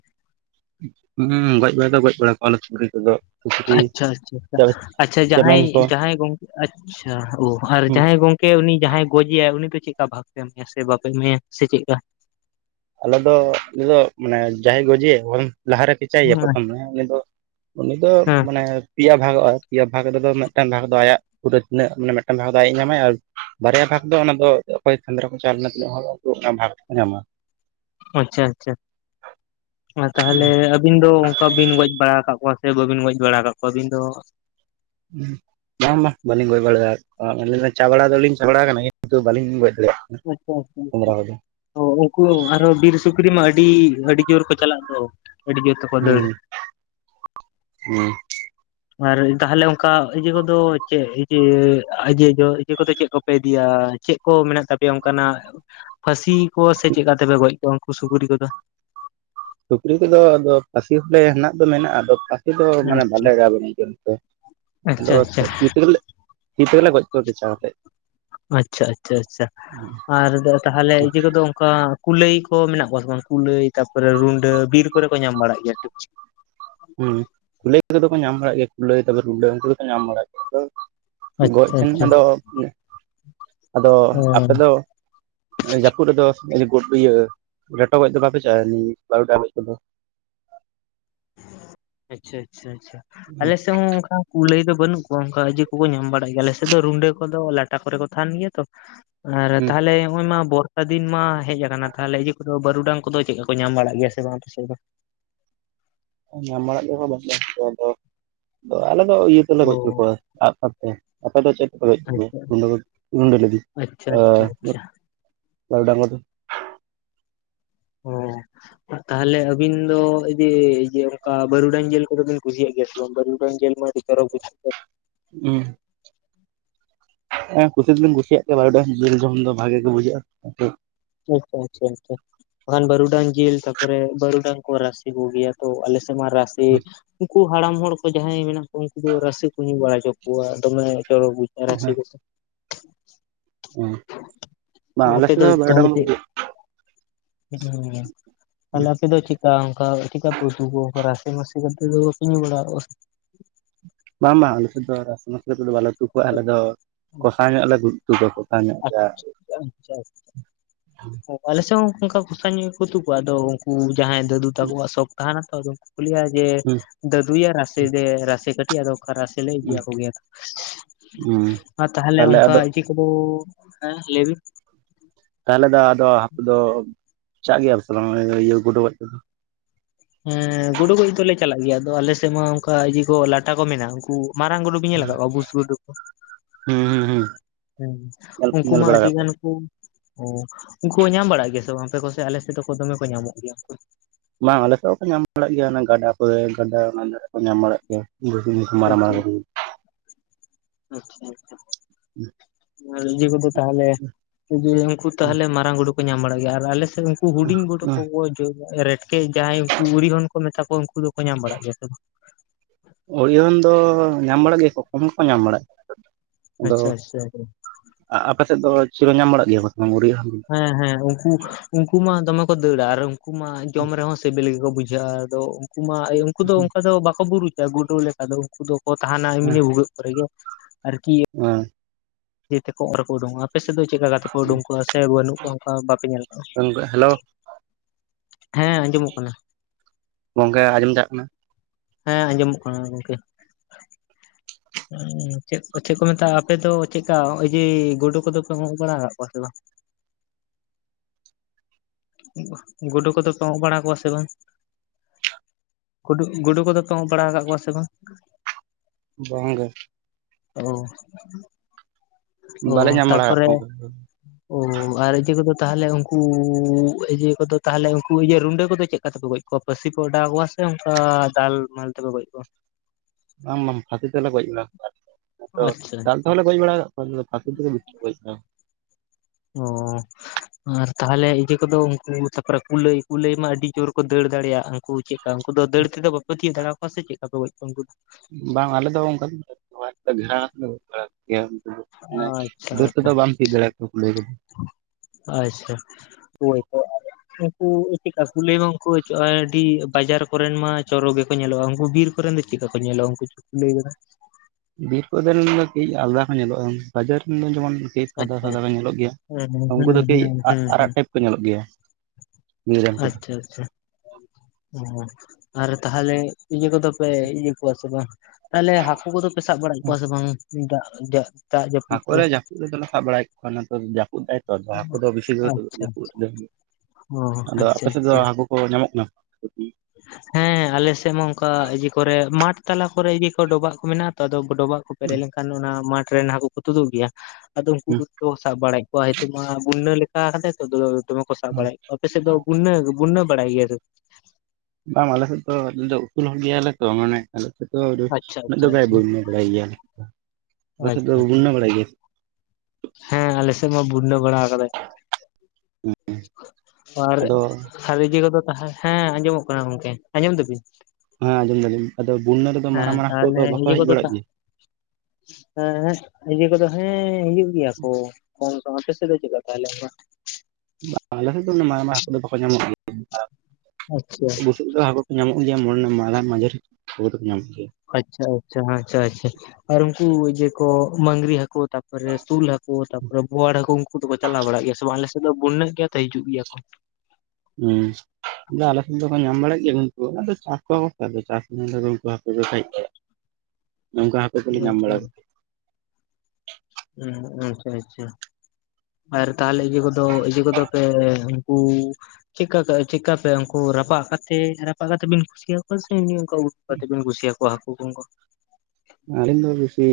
ᱦᱩᱸ ᱜᱚᱡ ᱵᱟᱲᱟ ᱫᱚ ᱜᱚᱡ ᱵᱟᱲᱟ ᱠᱚᱣᱟ ᱞᱮ ᱥᱩᱠᱨᱤ ᱠᱚᱫᱚ ᱥᱩᱠᱨᱤ ᱟᱪᱷᱟ ᱟᱪᱷᱟ ᱟᱪᱷᱟ ᱡᱟᱦᱟᱸᱭ ᱪᱮᱢᱮᱧ ᱠᱚ ᱡᱟᱦᱟᱸᱭ ᱜᱚᱝ ᱟᱪᱷᱟ ᱚ ᱟᱨ ᱦᱩᱸ ᱡᱟᱦᱟᱸᱭ ᱜᱚᱝᱠᱮ ᱩᱱᱤ ᱡᱟᱦᱟᱸᱭ ᱜᱚᱡᱮᱟᱭ ᱩᱱᱤ ᱫᱚ ᱪᱮᱫᱠᱟ ᱵᱷᱟᱵᱽ ᱛᱮᱢ ᱦᱮ ᱥᱮ ᱵᱟᱯᱮ ᱮᱢᱟᱹᱭᱟ ᱥᱮ ᱪᱮᱫ ᱞᱮᱠᱟ? ᱟᱞᱮ ᱫᱚ ᱩᱱᱤ ᱫᱚ ᱢᱟᱱᱮ ᱡᱟᱦᱟᱸᱭ ᱜᱚᱡᱮᱭᱟ ᱞᱟᱦᱟᱮ ᱠᱮᱪᱟᱭᱮᱭᱟ ᱦᱮᱸ ᱯᱨᱚᱛᱷᱚᱢ ᱫᱚ ᱩᱱᱤ ᱫᱚ ᱩᱱᱤ ᱫᱚ ᱦᱮᱸ ᱢᱟᱱᱮ ᱯᱮᱭᱟ ᱵᱷᱟᱜᱽᱚᱜᱼᱟ ᱯᱮᱭᱟ ᱵᱷᱟᱜᱽ ᱨᱮᱫᱚ ᱢᱤᱫᱴᱟᱝ ᱵᱷᱟᱜᱽ ᱫᱚ ᱟᱭᱟᱜ ᱯᱩᱨᱟᱹ ᱛᱤᱱᱟᱹᱜ ᱢᱟᱱᱮ ᱢᱤᱫᱴᱟᱝ ᱫᱷᱟᱣ ᱫᱚ ᱟᱭ ᱧᱟᱢᱟᱭ ᱟᱨ ᱵᱟᱨᱭᱟ ᱵᱷᱟᱜᱽ ᱫᱚ ᱚᱱᱟ ᱫᱚ ᱚᱠᱚᱭ ᱥᱮᱸᱫᱽᱨᱟ ᱠᱚ ᱪᱟᱣᱞᱮᱱᱟ ᱛᱤᱱᱟᱹᱜ ᱦᱚᱲ ᱩᱱᱠᱩ ᱚᱱᱟ ᱵᱷᱟᱜᱽᱠᱚ ᱧᱟᱢᱟ᱾ ᱟᱪᱪᱷᱟ ᱟᱪᱪᱷᱟ, ᱢᱟ ᱛᱟᱦᱚᱞᱮ ᱟᱹᱵᱤᱱ ᱫᱚ ᱚᱱᱠᱟ ᱵᱤᱱ ᱜᱚᱡ ᱵᱟᱲᱟ ᱠᱟᱜ ᱠᱚᱣᱟ ᱥᱮ ᱵᱟᱹᱵᱤᱱ ᱜᱚᱡ ᱵᱟᱲᱟ ᱟᱠᱟᱫ ᱠᱚᱣᱟ ᱟᱹᱵᱤᱱ ᱫᱚ? ᱵᱟᱝ ᱵᱟᱝ ᱵᱟᱹᱞᱤᱧ ᱜᱚᱡ ᱵᱟᱲᱟ ᱟᱠᱟᱫ ᱠᱚᱣᱟ, ᱟᱹᱞᱤᱧ ᱫᱚ ᱪᱟᱵᱲᱟ ᱫᱚᱞᱤᱧ ᱪᱟᱵᱲᱟ ᱟᱠᱟᱱᱟ᱾ ᱠᱤᱱᱛᱩ ᱵᱟᱹᱞᱤᱧ ᱜᱚᱡ ᱫᱟᱲᱮᱭᱟᱜ-ᱟ ᱟᱪᱪᱷᱟ ᱟᱪᱪᱷᱟ ᱟᱪᱪᱷᱟ᱾ ᱚ ᱩᱱᱠᱩ ᱟᱨᱦᱚᱸ ᱵᱤᱨ ᱥᱩᱠᱨᱤ ᱢᱟ ᱟᱹᱰᱤ ᱟᱹᱰᱤ ᱡᱳᱨ ᱠᱚ ᱪᱟᱞᱟᱜ ᱫᱚ ᱟᱹᱰᱤ ᱡᱳᱨ ᱛᱟᱠᱚ ᱦᱩᱸ ᱯᱟᱹᱫᱟᱹᱲ, ᱦᱩᱸ ᱟᱨ ᱛᱟᱦᱚᱞᱮ ᱚᱱᱠᱟ ᱤᱭᱟᱹ ᱠᱚᱫᱚ ᱪᱮᱫ ᱤᱭᱟᱹ ᱤᱡᱟᱹ ᱠᱚ ᱤᱡᱟᱹ ᱠᱚᱫᱚ ᱪᱮᱫ ᱠᱚ, ᱯᱮ ᱤᱫᱤᱭᱟ ᱪᱮᱫ ᱠᱚ ᱢᱮᱱᱟᱜ ᱛᱟᱯᱮ, ᱚᱱᱠᱟᱱᱟᱜ ᱯᱷᱟᱹᱥᱤ ᱠᱚ ᱥᱮ ᱪᱮᱫ ᱞᱮᱠᱟ ᱛᱮᱯᱮ ᱜᱚᱡ ᱠᱚᱣᱟ ᱩᱱᱠᱩ ᱥᱩᱠᱨᱤ ᱠᱚᱫᱚ, ᱥᱩᱠᱨᱤ ᱠᱚᱫᱚ ᱟᱫᱚ ᱯᱟᱹᱥᱤ ᱦᱚᱸᱞᱮ ᱦᱮᱱᱟᱜ ᱫᱚ ᱢᱮᱱᱟᱜ-ᱟ ᱟᱫᱚ, ᱥᱩᱠᱨᱤ ᱫᱚ ᱢᱟᱱᱮ ᱟᱪᱪᱷᱟ ᱵᱟᱞᱮ ᱜᱮᱭᱟ [unintelligible] [unintelligible] ᱟᱫᱚ ᱟᱪᱪᱷᱟ ᱟᱪᱪᱷᱟ ᱛᱤ ᱨᱮᱞᱮ, ᱛᱤ ᱛᱮᱜᱮᱞᱮ ᱜᱚᱡ ᱠᱚᱣᱟ ᱠᱤᱪᱟ ᱠᱟᱛᱮᱫ, ᱟᱪᱪᱷᱟ ᱟᱪᱪᱷᱟ ᱟᱪᱪᱷᱟ ᱟᱨ ᱛᱟᱦᱚᱞᱮ ᱤᱡᱟᱹ ᱠᱚᱫᱚ ᱚᱱᱠᱟ, ᱠᱩᱞᱟᱹᱭ ᱠᱚ ᱢᱮᱱᱟᱜ ᱠᱚᱣᱟ ᱥᱮ ᱵᱟᱝ ᱠᱩᱞᱟᱹᱭ ᱛᱟᱯᱚᱨᱮ ᱨᱩᱰᱟᱹ ᱵᱤᱨ ᱠᱚᱨᱮ ᱠᱚ ᱧᱟᱢ ᱵᱟᱲᱟᱜ ᱜᱮᱭᱟ᱾ ᱦᱩᱸ ᱠᱩᱞᱟᱹᱭ ᱠᱚᱫᱚ ᱠᱚ ᱧᱟᱢ ᱵᱟᱲᱟᱜ ᱜᱮᱭᱟ ᱠᱩᱞᱟᱹᱭ ᱛᱟᱯᱚᱨ ᱨᱩᱰᱟᱹ ᱩᱱᱠᱩ ᱫᱚᱠᱚ ᱧᱟᱢ ᱵᱟᱲᱟᱜ ᱜᱮᱭᱟ ᱛᱳ᱾ ᱜᱚᱭᱡ ᱟᱪᱪᱷᱟ ᱴᱷᱮᱱ ᱟᱪᱪᱷᱟ ᱟᱫᱚ ᱟᱫᱚ ᱚ ᱟᱯᱮ ᱫᱚ, ᱡᱟᱹᱯᱩᱫ ᱨᱮᱫᱚ ᱜᱩᱰ ᱤᱭᱟᱹ ᱞᱮᱴᱚ ᱜᱚᱭᱡ ᱫᱚ ᱵᱟᱯᱮ ᱪᱟᱞᱟᱜ-ᱟ, ᱵᱟᱹᱨᱩᱜᱰᱟᱝ ᱜᱚᱭᱡ ᱠᱚᱫᱚ, ᱟᱪᱪᱷᱟ ᱟᱪᱪᱷᱟ ᱟᱪᱪᱷᱟ, ᱟᱞᱮᱥᱮᱜ ᱦᱚᱸ ᱚᱱᱠᱟ ᱠᱩᱞᱟᱹᱭ ᱫᱚ ᱵᱟᱹᱱᱩᱜ ᱠᱚᱣᱟ ᱚᱱᱠᱟ ᱤᱭᱟᱹ, ᱩᱱᱠᱩ ᱠᱚ ᱧᱟᱢ ᱵᱟᱲᱟᱜ ᱜᱮᱭᱟ ᱟᱞᱮᱥᱮᱫ ᱫᱚ ᱨᱩᱸᱰᱟᱹ ᱠᱚᱫᱚ ᱞᱟᱴᱟ ᱠᱚᱨᱮ ᱠᱚ ᱛᱟᱸᱦᱮᱱ ᱜᱮᱭᱟ ᱛᱚ᱾ ᱟᱨ ᱛᱟᱦᱚᱞᱮ ᱱᱚᱜᱼᱚᱭ ᱢᱟ ᱵᱚᱨ, ᱥᱟᱫᱤᱱ ᱢᱟ ᱦᱮᱜ ᱟᱠᱟᱱᱟ ᱛᱟᱦᱚᱞᱮ ᱤᱭᱟᱹ ᱠᱚᱫᱚ ᱵᱟᱹᱨᱩᱰᱟᱝ ᱠᱚᱫᱚ ᱪᱮᱫᱠᱟ ᱠᱚ ᱧᱟᱢ ᱵᱟᱲᱟᱜ ᱜᱮᱭᱟ ᱥᱮ ᱵᱟᱝ ᱟᱯᱮ ᱥᱮᱫ ᱫᱚ? ᱧᱟᱢ ᱵᱟᱲᱟᱜ ᱜᱮᱭᱟ ᱠᱚ ᱵᱟᱹᱨᱩᱜᱰᱟᱝ ᱠᱚ ᱫᱚ ᱟᱞᱮ ᱫᱚ ᱤᱭᱟᱹ ᱛᱮᱞᱮ ᱜᱚᱡ ᱦᱚᱪᱚ ᱚ ᱠᱚᱣᱟ ᱟᱜ ᱥᱟᱨ ᱛᱮ, ᱟᱯᱮ ᱫᱚ ᱪᱮᱫ ᱛᱮᱯᱮ ᱜᱚᱭᱡ ᱠᱚ ᱜᱮᱭᱟ ᱟᱪᱪᱷᱟ [unintelligible] ᱨᱩᱸᱱᱰᱟᱹ ᱞᱟᱹᱜᱤᱛ ᱟᱪᱪᱷᱟ ᱟᱪᱪᱷᱟ ᱚᱸ, ᱟᱪᱪᱷᱟ ᱵᱟᱹᱨᱩᱜᱰᱟᱝ ᱠᱚ ᱫᱚ, ᱦᱮᱸ, ᱛᱟᱦᱚᱞᱮ ᱟᱹᱵᱤᱱ ᱫᱚ ᱡᱮ ᱡᱮ ᱚᱱᱠᱟ ᱵᱟᱹᱨᱩᱰᱟᱝ ᱡᱮᱞ ᱠᱚᱫᱚ ᱵᱤᱱ ᱠᱩᱥᱤᱭᱟᱜ ᱜᱮᱭᱟ ᱥᱮ ᱵᱟᱝ ᱵᱟᱹᱨᱩᱰᱟᱝ ᱡᱮᱞ ᱢᱟᱱᱮ ᱠᱤ᱾ ᱪᱚᱨᱚᱠ ᱵᱩᱡᱷᱟᱹᱣᱟᱜ-ᱟ᱾ ᱦᱩᱸ, ᱦᱮᱸ ᱠᱩᱥᱤ ᱫᱚᱞᱤᱧ ᱠᱩᱥᱤᱭᱟᱜ ᱜᱮᱭᱟ ᱵᱟᱹᱨᱩᱜᱰᱟᱝ ᱡᱤᱞ ᱡᱚᱢ ᱫᱚ ᱵᱷᱟᱜᱮ ᱜᱮ ᱵᱩᱡᱷᱟᱹᱜ-ᱟ᱾ ᱟᱪᱪᱷᱟ ᱟᱪᱪᱷᱟ ᱟᱪᱪᱷᱟ᱾ ᱵᱟᱠᱷᱟᱱ ᱵᱟᱹᱨᱩᱰᱟᱝ ᱡᱤᱞ ᱛᱟᱯᱚᱨᱮ ᱵᱟᱹᱨᱩᱰᱟᱝ ᱠᱚ ᱨᱟᱥᱮ ᱠᱚᱜᱮᱭᱟ ᱛᱚ ᱟᱞᱮᱥᱮᱫ ᱢᱟ ᱨᱟᱥ ᱥᱮ ᱩᱱᱠᱩ ᱦᱟᱲᱟᱢ ᱦᱚᱲ ᱠᱚ ᱡᱟᱦᱟᱸᱭ ᱢᱮᱱᱟᱜ ᱠᱚᱣᱟ, ᱩᱱᱠᱩ ᱫᱚ ᱨᱟᱥᱮ ᱠᱚ ᱧᱩ ᱵᱟᱲᱟ ᱦᱚᱪᱚ ᱠᱚᱣᱟ ᱫᱚᱢᱮ ᱪᱚᱨᱚᱠ ᱵᱩᱡᱷ, ᱨᱟᱥᱮ ᱠᱚ ᱥᱮ, ᱦᱩᱸ ᱵᱟᱝ ᱟᱞᱮ ᱥᱮᱜ ᱫᱚ [unintelligible] ᱦᱮᱸ ᱛᱟᱦᱚᱞᱮ ᱟᱯᱮ ᱫᱚ ᱪᱮᱫ ᱞᱮᱠᱟ ᱚᱱᱠᱟ ᱪᱮᱫ ᱞᱮᱠᱟ ᱯᱮ ᱩᱛᱩ ᱠᱚᱣᱟ ᱚᱱᱠᱟ ᱨᱟᱥᱮ ᱢᱟᱥᱮ ᱠᱟᱛᱮ ᱫᱚ, ᱤᱧ ᱵᱟᱲᱟ ᱚᱨ, ᱵᱟᱝ ᱵᱟᱝ ᱟᱞᱮᱥᱮᱫ ᱫᱚ ᱨᱟᱥᱮ ᱱᱟᱛᱮ ᱠᱚᱫᱚ ᱵᱟᱞᱮ ᱩᱛᱩ ᱠᱚᱣᱟ, ᱟᱞᱮ ᱫᱚ ᱠᱚᱥᱟᱣ ᱧᱚᱜ ᱞᱮ ᱩᱛᱩ ᱠᱟᱠᱚᱣᱟ᱾ ᱟᱪ ᱟᱪᱪᱷᱟ ᱟᱞᱮ ᱥᱮᱫ ᱦᱚᱸ ᱚᱱᱠᱟ ᱠᱚᱥᱟ ᱧᱚᱜ ᱜᱮᱠᱚ ᱩᱛᱩ ᱠᱚᱣᱟ, ᱟᱫᱚ ᱩᱱ ᱡᱟᱦᱟᱸᱭ ᱫᱟᱫᱩ ᱛᱟᱠᱚᱣᱟᱜ ᱥᱚᱠ ᱛᱟᱦᱮᱱᱟ ᱛᱚ ᱩᱱᱠᱩ ᱠᱚ ᱞᱟᱹᱭᱟ ᱡᱮ ᱦᱩᱸ ᱫᱟᱹᱫᱩᱭᱟ ᱨᱟᱥᱮ ᱫᱮ ᱨᱟᱥᱮ ᱠᱟᱹᱴᱤᱡ ᱟᱫᱚ ᱨᱟᱥᱮ ᱞᱮ ᱦᱩᱸ ᱤᱫᱤᱭᱟᱠᱚ ᱜᱮᱭᱟ ᱦᱩᱸ ᱟᱨ ᱛᱟᱦᱚᱞᱮ ᱛᱟᱦᱞᱮ ᱚᱱᱠᱟ ᱟᱫᱚ ᱤᱡᱟᱹ ᱠᱚᱫᱚ ᱦᱮᱸ ᱞᱟᱹᱭ ᱵᱤᱱ ᱛᱟᱦᱚᱞᱮ ᱫᱚ ᱟᱫᱚ ᱦᱟᱹᱠᱩ ᱫᱚ ᱪᱟᱜ ᱜᱮᱭᱟ ᱥᱮ ᱵᱟᱝ ᱤᱭᱟᱹ ᱜᱩᱰᱩ ᱜᱚᱡ ᱠᱚ ᱫᱚ? ᱦᱮᱸ ᱜᱩᱰᱩ ᱜᱚᱡ ᱫᱚᱞᱮ ᱪᱟᱞᱟᱜ ᱜᱮᱭᱟ ᱟᱫᱚ ᱟᱞᱮ ᱥᱮᱫ ᱢᱟ ᱚᱱᱠᱟ ᱤᱭᱟᱹ ᱠᱚ ᱞᱟᱴᱟ ᱠᱚ ᱢᱮᱱᱟᱜᱼᱟ ᱩᱱᱠᱩ ᱢᱟᱨᱟᱝ ᱜᱩᱰᱩ ᱧᱮᱞ ᱟᱠᱟᱜ ᱠᱚᱣᱟ ᱵᱩᱥ ᱜᱩᱰᱩ ᱠᱚ ᱦᱩᱸ ᱦᱩᱸ ᱦᱩᱸ ᱦᱮᱸ ᱧᱮᱞ ᱩᱱᱠᱩ ᱧᱮᱞ ᱢᱟ ᱵᱟᱲᱟ ᱟᱹᱰᱤ ᱠᱟᱜ ᱠᱚᱣᱟ ᱜᱟᱱ ᱠᱩ ᱚ ᱩᱱᱠᱩ ᱦᱚᱸ ᱧᱟᱢ ᱵᱟᱲᱟᱜ ᱜᱮᱭᱟ? ᱥᱮ ᱵᱟᱝ ᱟᱯᱮ ᱠᱚᱥᱮ ᱟᱞᱮ ᱥᱮᱫ ᱫᱚ ᱫᱚᱢᱮ ᱠᱚ ᱧᱟᱢᱚᱜ ᱜᱮᱭᱟ᱾ ᱵᱟᱝ ᱟᱞᱮ ᱥᱮᱫ ᱦᱚᱸᱠᱚ ᱧᱟᱢ ᱵᱟᱲᱟᱜ ᱜᱮᱭᱟ ᱜᱟᱰᱟ ᱠᱚᱨᱮ ᱜᱟᱰᱟ ᱚᱱᱟ ᱠᱚᱨᱮ ᱧᱟᱢ ᱵᱟᱲᱟᱜ ᱜᱮᱭᱟ᱾ ᱢᱟᱨᱟᱝ ᱟᱪᱪᱟ ᱢᱟᱨᱟᱝ ᱠᱚ ᱟᱪᱪᱷᱟ ᱟᱨ ᱤᱡᱟᱹ ᱠᱚᱫᱚ ᱛᱟᱦᱚᱞᱮ ᱡᱩᱫᱤ ᱩᱱᱠᱩ ᱛᱟᱦᱚᱞᱮ ᱢᱟᱨᱟᱝ ᱜᱩᱰᱩ ᱠᱚ ᱧᱟᱢ ᱵᱟᱲᱟᱜ ᱜᱮᱭᱟ, ᱟᱨ ᱟᱞᱮ, ᱥᱮ ᱩᱱᱠᱩ ᱦᱩᱰᱤᱝ ᱜᱩᱰᱩ ᱠᱚ ᱜᱚᱡ ᱨᱮᱴᱠᱮᱡ ᱡᱟᱦᱟᱸᱭ ᱩᱱᱠᱩ ᱩᱨᱤᱡᱦᱚᱱ ᱦᱚᱱ ᱠᱚ ᱢᱮᱛᱟ ᱠᱚᱣᱟ ᱩᱱᱠᱩ ᱫᱚᱠᱚ ᱧᱟᱢ ᱵᱟᱲᱟᱜ ᱜᱮᱭᱟ ᱥᱮ ᱵᱟᱝ? ᱩᱨᱤᱡᱦᱚᱱ ᱫᱚ ᱧᱟᱢ ᱵᱟᱲᱟᱜ ᱜᱮᱭᱟᱠᱚ ᱠᱚᱢ ᱜᱮᱠᱚ ᱧᱟᱢ ᱵᱟᱲᱟᱜ ᱜᱮᱭᱟ ᱟᱫᱚ ᱟᱪᱪᱷᱟ ᱟᱪᱪᱷᱟ ᱟᱯᱮ ᱥᱮᱫ ᱫᱚ ᱪᱤᱨ ᱦᱚᱸ ᱧᱟᱢ ᱵᱟᱲᱟᱜ ᱜᱮᱭᱟ ᱥᱮ ᱵᱟᱝ ᱩᱨᱤᱡᱦᱚᱱ ᱦᱮᱸ ᱦᱮᱸ ᱩᱱᱠᱩ ᱩᱱᱠᱩ ᱢᱟ ᱫᱚᱢᱮ ᱠᱚ ᱫᱟᱹᱲᱟ ᱟᱨ ᱩᱱᱠᱩ ᱢᱟ ᱡᱚᱢ ᱨᱮᱦᱚᱸ ᱥᱤᱵᱤᱞ ᱜᱮᱠᱚ ᱵᱩᱡᱷᱟᱹᱜᱼᱟ᱾ ᱟᱫᱚ ᱩᱱᱠᱩ ᱢᱟ ᱩᱱᱠᱩ ᱫᱚ ᱚᱱᱠᱟ ᱫᱚ ᱵᱟᱠᱚ ᱵᱩᱨᱩᱡ ᱜᱩᱰᱩ ᱞᱮᱠᱟ ᱫᱚ ᱩᱱᱠᱩ ᱫᱚᱠᱚ ᱛᱟᱦᱮᱱᱟ ᱮᱢᱱᱤ ᱵᱷᱩᱜᱟᱹᱜ ᱠᱚᱨᱮᱜ ᱜᱮ᱾ ᱟᱨᱠᱤ ᱦᱮᱸ ᱡᱮᱛᱮᱠᱚ ᱚᱜ ᱨᱮᱠᱚ ᱩᱰᱩᱝᱚᱜ ᱟᱯᱮᱥᱮᱫ ᱫᱚ ᱪᱮᱫ ᱞᱮᱠᱟ ᱠᱟᱛᱮ ᱯᱮ ᱩᱰᱩᱝᱚᱜᱼᱟ ᱥᱮ ᱵᱟᱹᱱᱩᱜ ᱠᱚᱣᱟ ᱚᱱᱠᱟ ᱵᱟᱯᱮ ᱧᱮᱞ ᱠᱚᱣᱟ ᱦᱮᱞᱳ ᱦᱮᱞᱳ ᱦᱮᱸ ᱟᱸᱡᱚᱢᱚᱜ ᱠᱟᱱᱟ ᱜᱚᱝᱠᱮ ᱟᱸᱡᱚᱢ ᱪᱟᱜ ᱠᱟᱱᱟ? ᱦᱮᱸ ᱟᱸᱡᱚᱢᱚᱜ ᱠᱟᱱᱟ ᱜᱚᱝᱠᱮ ᱪᱮᱫ ᱠᱚ ᱢᱮᱛᱟᱜᱼᱟ, ᱟᱯᱮ ᱫᱚ ᱪᱮᱫ ᱞᱮᱠᱟ ᱱᱚᱼᱚᱭ ᱡᱮ ᱜᱩᱰᱩ ᱠᱚᱫᱚ ᱯᱮ ᱚᱸᱜ ᱵᱟᱲᱟ ᱟᱠᱟᱫ ᱠᱚᱣᱟ ᱥᱮ ᱵᱟᱝ? ᱜᱩᱰᱩ ᱠᱚᱫᱚ ᱯᱮ ᱚᱸᱜ ᱵᱟᱲᱟ ᱠᱚᱣᱟ ᱥᱮ ᱵᱟᱝ ᱜᱩᱰᱩ ᱜᱩᱰᱩ ᱠᱚᱫᱚ ᱠᱚᱫᱚ ᱯᱮ ᱚᱸᱜ ᱵᱟᱲᱟ ᱟᱠᱟᱫ ᱠᱚᱣᱟ ᱥᱮ ᱵᱟᱝ? ᱵᱟᱝ ᱜᱮ ᱚ, ᱚ ᱵᱟᱞᱮ ᱧᱟᱢ ᱛᱟ ᱵᱟᱲᱟ ᱟᱠᱟᱫ ᱯᱚᱨᱮ ᱠᱚᱣᱟ ᱩᱱᱠᱩ ᱫᱚ ᱚ ᱟᱨ ᱤᱭᱟᱹ ᱠᱚᱫᱚ ᱛᱟᱦᱚᱞᱮ ᱩᱱᱠᱩ ᱩᱱ ᱤᱭᱟᱹ ᱠᱚᱫᱚ ᱛᱟᱦᱚᱞᱮ ᱩᱱᱠᱩ ᱤᱭᱟᱹ ᱨᱩᱸᱰᱟᱹ ᱠᱚᱫᱚ ᱪᱮᱫ ᱠᱟ ᱛᱮᱯᱚ ᱜᱚᱡ ᱠᱚᱣᱟ ᱯᱟᱹᱥᱤ ᱯᱚ ᱚᱰᱟᱣ ᱠᱚᱣᱟ ᱥᱮ ᱚᱱᱠᱟ ᱫᱟᱞ ᱢᱟᱞ ᱜᱚᱡ ᱠᱚᱣᱟ ᱵᱟᱝ ᱵᱟᱝ ᱯᱷᱟᱥᱤ ᱛᱮᱞᱮ ᱜᱚᱡ ᱵᱟᱲᱟ ᱠᱟᱫ ᱠᱚᱣᱟ ᱟᱪᱪᱷᱟ ᱫᱟᱞ ᱛᱮᱦᱚᱸᱞᱮ ᱜᱚᱡ ᱵᱟᱲᱟ ᱠᱟᱜᱼᱼ ᱯᱷᱟᱹᱥᱤ ᱛᱮᱜᱮ ᱡᱟᱹᱥᱛᱤᱢ ᱞᱮ ᱜᱚᱡ ᱵᱟᱲᱟ ᱚ ᱟᱨ ᱛᱟᱦᱞᱮ ᱤᱡᱟᱹ ᱠᱚᱫᱚ ᱩᱱᱠᱩ ᱛᱟᱯᱚᱨᱮ ᱠᱩᱞᱟᱹᱭ ᱠᱩᱞᱟᱹᱭ ᱢᱟ ᱟᱹᱰᱤ ᱡᱳᱨ ᱠᱚ ᱫᱟᱹᱲ ᱫᱟᱲᱮᱭᱟᱜᱼᱟ᱾ ᱩᱱᱠᱩ ᱪᱮᱫᱠᱟ ᱩᱱᱠᱩ ᱫᱚ ᱫᱟᱹᱲ ᱛᱮᱫᱚ ᱵᱟᱝ ᱯᱮ ᱛᱤᱭᱳ ᱫᱟᱲᱮᱭᱟ ᱠᱚᱣᱟ ᱥᱮ ᱪᱮᱫᱠᱟ ᱠᱚᱮᱚᱡ ᱠᱚᱣᱟ ᱩᱱᱠᱩ ᱵᱟᱝ ᱟᱞᱮ ᱫᱚ ᱚᱱᱠᱟ [unintelligible] ᱟᱪᱪᱷᱟ ᱫᱟᱹᱲ ᱟᱪᱪᱷᱟ ᱛᱮᱫᱚ ᱵᱟᱢ ᱜᱤᱭᱟᱹᱜ ᱫᱟᱲᱮᱭᱟ ᱠᱚᱣᱟ ᱛᱩᱞᱟᱹᱫᱚ᱾ ᱟᱪᱪᱷᱟ [unintelligible] ᱩᱱᱠᱩ ᱩᱯᱤᱠᱟ ᱠᱩᱞᱤ ᱦᱚᱸ ᱵᱟᱝ ᱠᱚ ᱦᱤᱡᱩᱜᱼᱟ ᱟᱹᱰᱤ, ᱵᱟᱡᱟᱨ ᱠᱚᱨᱮᱱ ᱢᱟ ᱪᱚᱨᱚᱠ ᱜᱮᱠᱚ ᱧᱮᱞᱚᱜᱼᱟ ᱩᱱᱠᱩ ᱵᱤᱨᱼᱼ ᱚ ᱠᱚᱨᱮᱱ ᱫᱚ ᱪᱮᱫᱠᱟ ᱠᱚ ᱧᱮᱞᱟ ᱩᱱᱠᱩ ᱞᱟᱹᱭᱮᱫᱟ ᱵᱤᱨ ᱠᱚᱨᱮᱱ ᱫᱚ ᱠᱟᱹᱡ ᱟᱞᱟᱫᱟ ᱦᱚᱸ ᱧᱮᱞᱚᱜᱼᱟ, ᱵᱟᱡᱟᱨ ᱨᱮᱱ ᱫᱚ ᱡᱮᱢᱚᱱ ᱠᱟᱹᱡ ᱥᱟᱫᱟ ᱟᱪᱪᱷᱟ ᱥᱟᱫᱟ ᱠᱚ ᱧᱮᱞᱚᱜ ᱜᱮᱭᱟ ᱦᱮᱸ ᱦᱮᱸ ᱩᱱᱠᱩ ᱦᱮᱸ ᱫᱚ ᱠᱟᱹᱡ ᱦᱮᱸ ᱦᱮᱸ ᱟᱨᱟᱜ ᱦᱮᱸ ᱴᱟᱭᱤᱯ ᱠᱚ ᱧᱮᱞᱚᱜ ᱜᱮᱭᱟ ᱵᱤᱨ ᱨᱮᱱ ᱠᱚᱫᱚ ᱟᱪᱪᱷᱟ ᱟᱪᱪᱷᱟ ᱚ ᱟᱨ ᱛᱟᱦᱚᱞᱮ ᱤᱭᱟᱹ ᱠᱚ ᱫᱚ ᱯᱮ ᱤᱭᱟᱹ ᱠᱚᱣᱟ ᱥᱮ ᱵᱟᱝ ᱛᱟᱦᱚᱞᱮ ᱦᱟᱹᱠᱩ ᱠᱚᱫᱚ ᱯᱮ ᱥᱟᱵ ᱵᱟᱲᱟᱮᱫ ᱠᱚᱣᱟ ᱥᱮ ᱵᱟᱝ? ᱫᱟᱜ ᱦᱟᱹᱳ ᱨᱮ ᱡᱟᱹᱯᱩᱫ ᱨᱮᱫᱚ ᱞᱮ ᱥᱟᱵ ᱵᱟᱲᱟᱭᱮᱫ ᱠᱚᱣᱟ ᱱᱚᱛᱮ ᱡᱟᱹᱯᱩᱫ ᱫᱟᱭ ᱛᱚ ᱦᱟᱹᱠᱩ ᱫᱚ ᱵᱤ ᱠᱚ ᱛᱩᱯᱩᱜ ᱟᱪᱪᱷᱟ ᱜᱮᱭᱟ ᱠᱚ ᱼᱼ ᱚ ᱟᱫᱚ ᱟᱪᱪᱷᱟ ᱟᱯᱮ ᱥᱮᱫ ᱫᱚ ᱟᱪᱪᱷᱟ ᱦᱟᱹᱠᱩ ᱠᱚ ᱧᱟᱢᱚᱜ ᱠᱟᱱᱟ᱾ ᱦᱮᱸ ᱟᱞᱮ ᱥᱮᱫ ᱢᱟ ᱚᱱᱠᱟ ᱤᱭᱟᱹ ᱠᱚᱨᱮ ᱢᱟᱴᱷ ᱛᱟᱞᱟ ᱤᱭᱟ. ᱠᱚ ᱰᱚᱵᱟᱜ ᱠᱚ ᱢᱮᱱᱟᱜ ᱟᱫᱚ ᱰᱚᱵᱟᱜ ᱠᱚ ᱯᱮᱨᱮᱡ ᱞᱮᱱᱠᱷᱟᱱ ᱚᱱᱟ ᱢᱟᱴᱷ ᱨᱮᱱ ᱦᱟᱠᱩ ᱠᱚ ᱛᱩᱫᱩᱜ ᱜᱮᱭᱟ ᱟᱫᱚ ᱩᱱᱠᱩ ᱦᱩᱸ ᱠᱚᱠᱚ ᱥᱟᱵ ᱵᱟᱲᱟᱭᱮᱫ ᱾ ᱱᱤᱛᱚ ᱢᱟ ᱵᱩᱱᱱᱟᱹ ᱞᱮᱠᱟ ᱦᱟᱛᱮ ᱫᱚᱢᱮ ᱠᱚ ᱥᱟᱵ ᱵᱟᱲᱟᱭᱮᱫ ᱠᱚᱣᱟ ᱾ ᱟᱯᱮ ᱥᱮᱫ ᱫᱚ ᱵᱩᱱᱱᱟᱹ ᱵᱩᱱᱱᱟᱹ ᱵᱟᱲᱟᱭ ᱜᱮᱭᱟ? ᱵᱟ ᱟᱞᱮᱥᱮᱫ ᱫᱚ ᱫᱚ ᱩᱥᱩᱞ ᱦᱚᱲ ᱜᱮᱭᱟᱞᱮ ᱛᱚ, ᱢᱟᱱᱮᱼᱼ ᱟᱞᱮ ᱥᱮᱫ ᱫᱚ ᱟᱪᱪᱷᱟ ᱩᱱᱟᱹᱜ ᱟᱪᱪᱷᱟ ᱵᱟᱭ ᱟᱪᱪᱷᱟ ᱵᱩᱱᱱᱟᱹ ᱵᱟᱰᱟᱭ ᱜᱮᱭᱟ, ᱟᱯᱮ ᱥᱮᱫ ᱫᱚ ᱟᱪᱪᱷᱟ ᱵᱩᱱᱱᱟᱹ ᱵᱟᱰᱟᱭ ᱜᱮᱭᱟ? ᱦᱮᱸ ᱟᱞᱮ ᱥᱮᱫ ᱢᱟ ᱵᱩᱱᱱᱟᱹᱣ ᱵᱟᱲᱟ ᱟᱠᱟᱫᱟᱭ, ᱟᱨᱼᱼ ᱟᱫᱚ ᱠᱷᱟᱞᱤ ᱤᱭᱟᱹ ᱠᱚᱫᱚ ᱦᱮᱸ ᱟᱸᱡᱚᱢᱚᱜ ᱠᱟᱱᱟ ᱜᱚᱝᱠᱮ ᱾ ᱟᱸᱡᱚᱢ ᱫᱟᱵᱤᱱ? ᱦᱮᱸ ᱟᱸᱡᱚᱢ ᱫᱟᱞᱤᱧ ᱟᱫᱚ ᱵᱩᱱᱱᱟᱹ ᱨᱮᱫᱚ ᱦᱮᱸ ᱢᱟᱨᱟᱝ ᱢᱟᱨᱟᱝ ᱦᱟᱠᱩ ᱫᱚ ᱵᱟᱠᱚ ᱦᱮᱡ ᱵᱟᱲᱟᱜ ᱜᱮᱭᱟ ᱾ ᱦᱮᱸᱮ ᱤᱭᱟᱹᱠᱚᱫᱚ ᱦᱮᱸᱻ ᱦᱤᱡᱩᱜ ᱜᱮᱭᱟ ᱠᱚ ᱠᱚᱢ ᱾ ᱟᱯᱮ ᱥᱮᱫ ᱫᱚ ᱪᱮᱛᱠᱟ ᱛᱟᱦᱚᱞᱮ ᱰᱤᱢᱟᱱᱰ? ᱵᱟᱞᱮ ᱥᱮᱫ ᱫᱚ ᱢᱟᱦᱜᱟ ᱦᱟᱹᱠᱩ ᱫᱚ ᱵᱟᱠᱚ ᱧᱟᱢᱚᱜᱼᱟ᱾ ᱟᱪᱪᱷᱟ ᱛᱚᱜ ᱫᱚ ᱦᱟᱠᱩ ᱠᱚ ᱧᱟᱢᱚᱜ ᱜᱮᱭᱟ, ᱢᱚᱬᱟ ᱢᱟᱡᱷᱮᱨ ᱫᱚᱠᱚ ᱧᱟᱢᱚᱜ ᱜᱮᱭᱟ ᱾ ᱟᱪᱪᱷᱟ ᱟᱪᱪᱷᱟ ᱟᱪᱪᱷᱟ ᱟᱪᱪᱷᱟ ᱟᱨ ᱩᱝᱠᱩ ᱡᱮᱠᱚ ᱢᱟᱹᱝᱜᱽᱨᱤ ᱦᱟᱹᱠᱩ ᱛᱟᱯᱚᱨᱮ ᱥᱩᱞ ᱦᱟᱠᱩ ᱛᱟᱯᱚᱨᱮ ᱵᱚᱣᱟᱲ ᱦᱟᱠᱩ ᱪᱟᱞᱟᱣ ᱵᱟᱲᱟᱜ ᱜᱮᱭᱟ ᱥᱮ ᱵᱟᱝ ᱟᱞᱮ ᱥᱮᱡ ᱟᱫᱚ ᱵᱩᱱᱱᱟᱹ ᱜᱮᱭᱟ ᱛᱚ ᱦᱤᱡᱩᱜ ᱜᱮᱭᱟ ᱠᱚ᱾ ᱦᱩᱸ ᱟᱫᱚ ᱟᱞᱮ ᱥᱮᱱ ᱫᱚᱠᱚ ᱧᱟᱢ ᱵᱟᱲᱟᱜ ᱜᱮᱭᱟ ᱩᱝᱠᱩ ᱟᱫᱚ ᱪᱟᱥ ᱠᱚ [unintelligible] ᱪᱟᱥᱠᱩ [unintelligible] ᱱᱚᱝᱠᱟ ᱦᱟᱹᱠᱩ ᱠᱚᱞᱮ ᱧᱟᱢ ᱟᱪᱪᱷᱟ ᱵᱟᱲᱟ ᱦᱩᱸ ᱟᱪᱪᱷᱟ ᱟᱪᱪᱷᱟ ᱟᱨ ᱛᱟᱦᱞᱮ ᱤᱭᱟᱹ ᱠᱚᱫᱚ ᱤᱭᱟᱹ ᱠᱚᱫᱚ ᱯᱮ ᱩᱝᱠᱩ ᱪᱮᱫᱠᱟ ᱪᱮᱫᱠᱟ ᱯᱮ ᱩᱱᱠᱩ ᱨᱟᱯᱟᱜ ᱠᱟᱛᱮ ᱨᱟᱯᱟᱜ ᱠᱟᱛᱮ ᱵᱤᱱ ᱠᱩᱥᱤᱭᱟᱠᱚᱣᱟ ᱥᱮ ᱮᱢᱱᱤ ᱚᱱᱠᱟ ᱩ ᱠᱟᱛᱮ ᱵᱤᱱ ᱠᱩᱥᱤᱭᱟᱠᱚᱣᱟ ᱦᱟᱠᱩ ᱠᱩᱝᱠᱚ ᱟᱹᱞᱤᱧ ᱫᱚ ᱵᱮᱥᱤ